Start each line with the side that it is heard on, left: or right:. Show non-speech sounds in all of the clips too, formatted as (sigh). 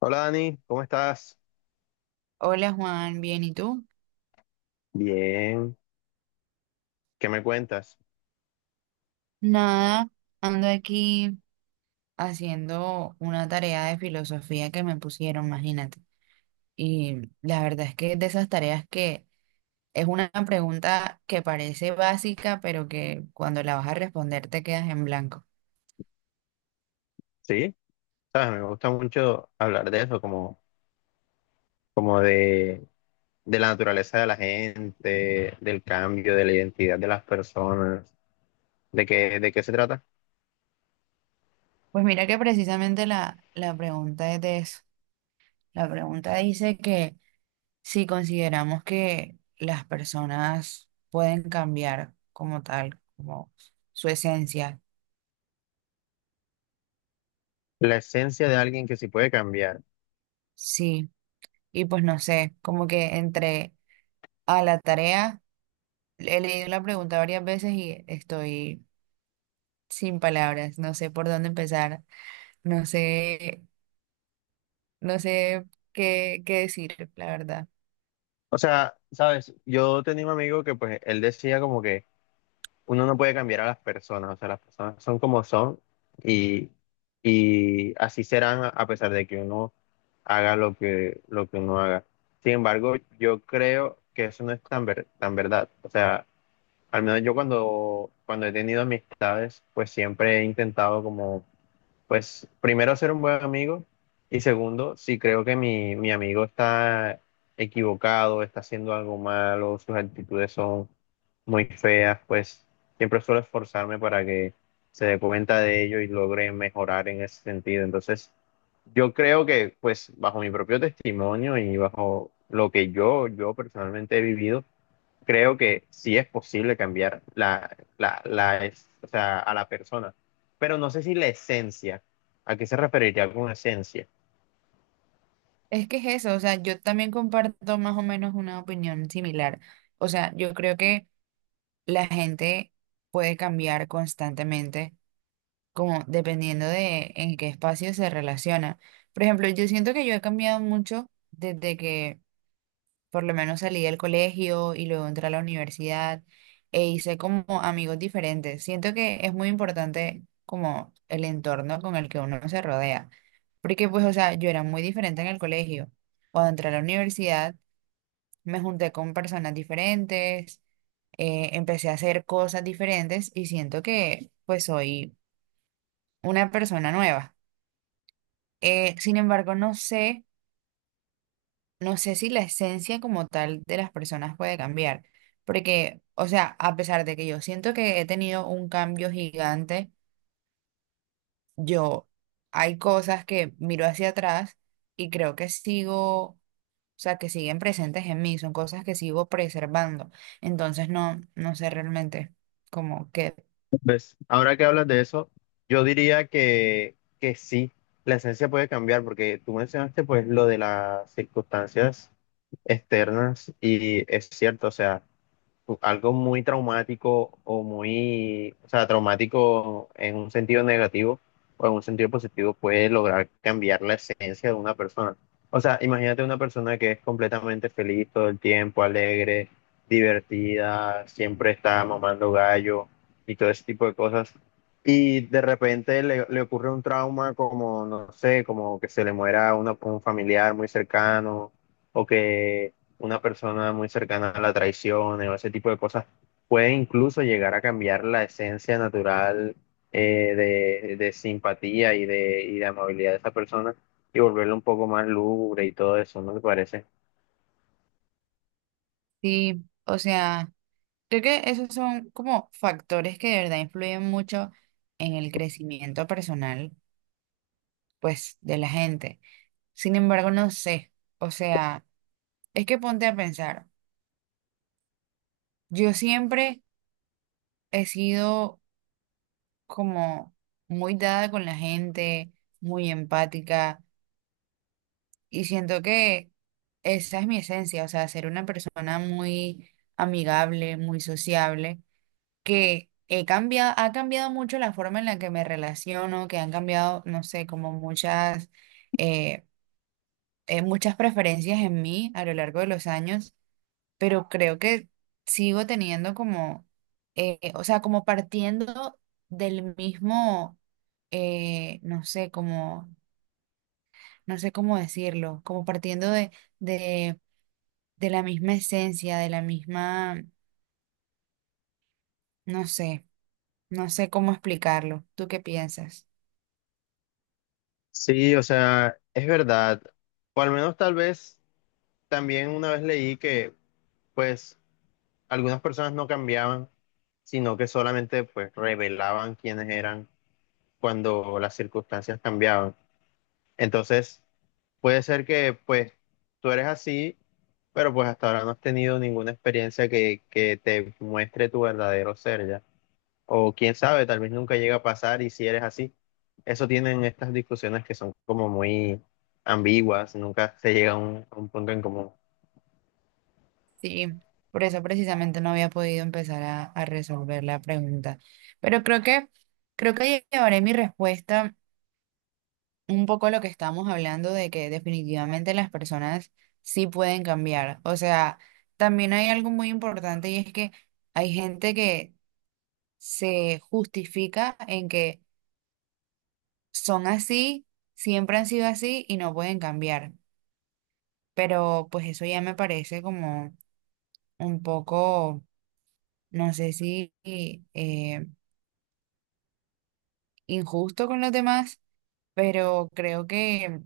left: Hola Dani, ¿cómo estás?
right: Hola Juan, bien, ¿y tú?
left: Bien, ¿qué me cuentas?
right: Nada, ando aquí haciendo una tarea de filosofía que me pusieron, imagínate. Y la verdad es que es de esas tareas que es una pregunta que parece básica, pero que cuando la vas a responder te quedas en blanco.
left: Sí, sabes, me gusta mucho hablar de eso, como de la naturaleza de la gente, del cambio, de la identidad de las personas, de qué se trata,
right: Pues mira que precisamente la pregunta es de eso. La pregunta dice que si consideramos que las personas pueden cambiar como tal, como su esencia.
left: la esencia de alguien que sí puede cambiar.
right: Sí. Y pues no sé, como que entre a la tarea, he leído la pregunta varias veces y estoy sin palabras, no sé por dónde empezar, no sé, no sé qué decir, la verdad.
left: O sea, sabes, yo tenía un amigo que pues él decía como que uno no puede cambiar a las personas, o sea, las personas son como son y, y así serán a pesar de que uno haga lo que uno haga. Sin embargo, yo creo que eso no es tan verdad. O sea, al menos yo cuando he tenido amistades, pues siempre he intentado como pues primero ser un buen amigo y segundo, si creo que mi amigo está equivocado, está haciendo algo malo, sus actitudes son muy feas, pues siempre suelo esforzarme para que se dé cuenta de ello y logre mejorar en ese sentido. Entonces, yo creo que pues bajo mi propio testimonio y bajo lo que yo personalmente he vivido, creo que sí es posible cambiar o sea, a la persona, pero no sé si la esencia, ¿a qué se referiría con esencia?
right: Es que es eso, o sea, yo también comparto más o menos una opinión similar. O sea, yo creo que la gente puede cambiar constantemente, como dependiendo de en qué espacio se relaciona. Por ejemplo, yo siento que yo he cambiado mucho desde que por lo menos salí del colegio y luego entré a la universidad e hice como amigos diferentes. Siento que es muy importante como el entorno con el que uno se rodea, porque pues, o sea, yo era muy diferente en el colegio. Cuando entré a la universidad, me junté con personas diferentes, empecé a hacer cosas diferentes y siento que pues soy una persona nueva. Sin embargo, no sé. No sé si la esencia como tal de las personas puede cambiar, porque, o sea, a pesar de que yo siento que he tenido un cambio gigante, yo hay cosas que miro hacia atrás y creo que sigo, o sea, que siguen presentes en mí, son cosas que sigo preservando. Entonces, no, no sé realmente como que
left: Pues ahora que hablas de eso, yo diría que sí, la esencia puede cambiar, porque tú mencionaste pues lo de las circunstancias externas y es cierto, o sea, algo muy traumático o traumático en un sentido negativo o en un sentido positivo puede lograr cambiar la esencia de una persona. O sea, imagínate una persona que es completamente feliz todo el tiempo, alegre, divertida, siempre está mamando gallo y todo ese tipo de cosas. Y de repente le ocurre un trauma como, no sé, como que se le muera un familiar muy cercano o que una persona muy cercana a la traición o ese tipo de cosas, puede incluso llegar a cambiar la esencia natural eh, de simpatía y de amabilidad de esa persona y volverlo un poco más lúgubre y todo eso, ¿no te parece?
right: sí, o sea, creo que esos son como factores que de verdad influyen mucho en el crecimiento personal, pues, de la gente. Sin embargo, no sé. O sea, es que ponte a pensar. Yo siempre he sido como muy dada con la gente, muy empática, y siento que esa es mi esencia, o sea, ser una persona muy amigable, muy sociable, que he cambiado, ha cambiado mucho la forma en la que me relaciono, que han cambiado, no sé, como muchas, eh, muchas preferencias en mí a lo largo de los años. Pero creo que sigo teniendo como, o sea, como partiendo del mismo, no sé, como, no sé cómo decirlo, como partiendo de, de la misma esencia, de la misma, no sé, no sé cómo explicarlo. ¿Tú qué piensas?
left: Sí, o sea, es verdad. O al menos tal vez también una vez leí que pues algunas personas no cambiaban, sino que solamente pues revelaban quiénes eran cuando las circunstancias cambiaban. Entonces, puede ser que pues tú eres así, pero pues hasta ahora no has tenido ninguna experiencia que te muestre tu verdadero ser ya. O quién sabe, tal vez nunca llega a pasar y si eres así. Eso tienen estas discusiones que son como muy ambiguas, nunca se llega a a un punto en común.
right: Sí, por eso precisamente no había podido empezar a resolver la pregunta, pero creo que llevaré mi respuesta un poco lo que estamos hablando de que definitivamente las personas sí pueden cambiar. O sea, también hay algo muy importante y es que hay gente que se justifica en que son así, siempre han sido así y no pueden cambiar. Pero pues eso ya me parece como un poco, no sé si eh, injusto con los demás, pero creo que...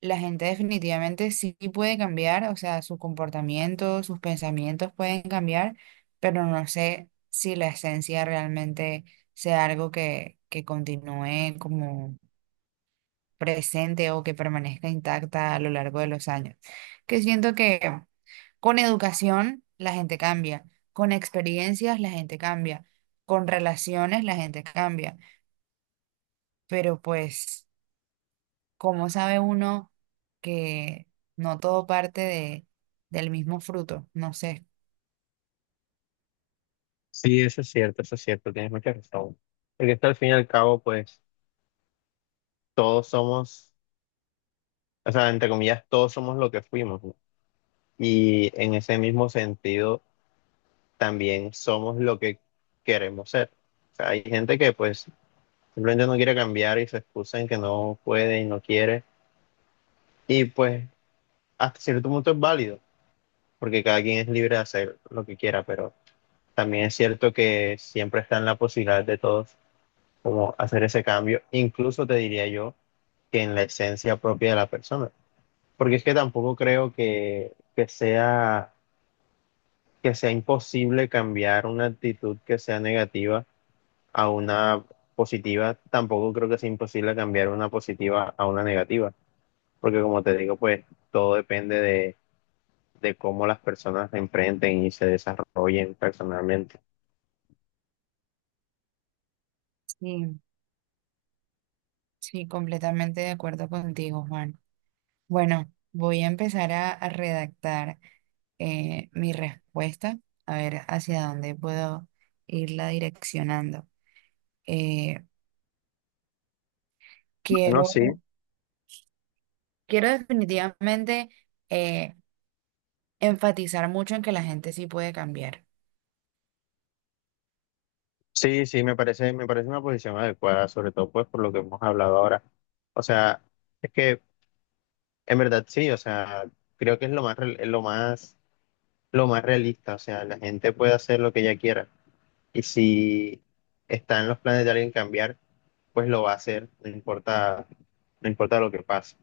right: La gente definitivamente sí puede cambiar, o sea, su comportamiento, sus pensamientos pueden cambiar, pero no sé si la esencia realmente sea algo que continúe como presente o que permanezca intacta a lo largo de los años. Que siento que con educación la gente cambia, con experiencias la gente cambia, con relaciones la gente cambia, pero pues... ¿Cómo sabe uno que no todo parte de, del mismo fruto? No sé.
left: Sí, eso es cierto, tienes mucha razón. Porque esto al fin y al cabo, pues todos somos, o sea, entre comillas, todos somos lo que fuimos, ¿no? Y en ese mismo sentido también somos lo que queremos ser. O sea, hay gente que pues simplemente no quiere cambiar y se excusa en que no puede y no quiere. Y pues hasta cierto punto es válido, porque cada quien es libre de hacer lo que quiera, pero también es cierto que siempre está en la posibilidad de todos como hacer ese cambio, incluso te diría yo que en la esencia propia de la persona. Porque es que tampoco creo que sea imposible cambiar una actitud que sea negativa a una positiva, tampoco creo que sea imposible cambiar una positiva a una negativa, porque como te digo, pues todo depende de cómo las personas se enfrenten y se desarrollen personalmente.
right: Sí, sí, completamente de acuerdo contigo, Juan. Bueno, voy a empezar a redactar mi respuesta, a ver hacia dónde puedo irla direccionando. Eh,
left: No, sí,
right: quiero, quiero definitivamente eh, enfatizar mucho en que la gente sí puede cambiar.
left: sí, me parece una posición adecuada, sobre todo pues por lo que hemos hablado ahora. O sea, es que en verdad sí, o sea, creo que es lo más realista, o sea, la gente puede hacer lo que ella quiera y si está en los planes de alguien cambiar pues lo va a hacer, no importa, no importa lo que pase.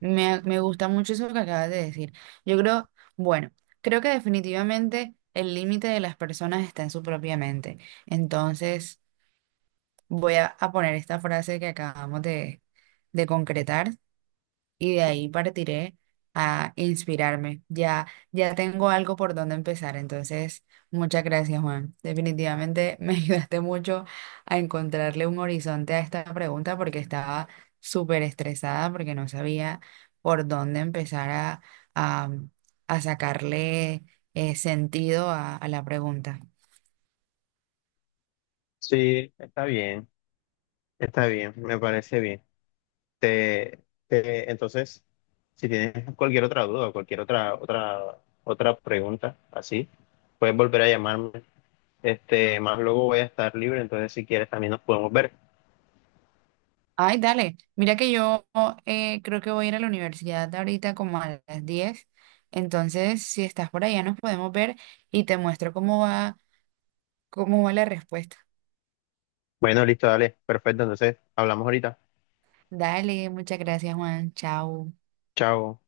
right: Me gusta mucho eso que acabas de decir. Yo creo, bueno, creo que definitivamente el límite de las personas está en su propia mente. Entonces, voy a poner esta frase que acabamos de concretar y de ahí partiré a inspirarme. Ya, ya tengo algo por donde empezar, entonces muchas gracias, Juan. Definitivamente me (laughs) ayudaste mucho a encontrarle un horizonte a esta pregunta porque estaba súper estresada porque no sabía por dónde empezar a, a sacarle sentido a la pregunta.
left: Sí, está bien, me parece bien. Te, entonces, si tienes cualquier otra duda, o cualquier otra pregunta, así, puedes volver a llamarme. Este, más luego voy a estar libre, entonces si quieres también nos podemos ver.
right: Ay, dale. Mira que yo creo que voy a ir a la universidad ahorita como a las 10. Entonces, si estás por allá, nos podemos ver y te muestro cómo va la respuesta.
left: Bueno, listo, dale, perfecto, entonces hablamos ahorita.
right: Dale, muchas gracias, Juan. Chao.
left: Chao.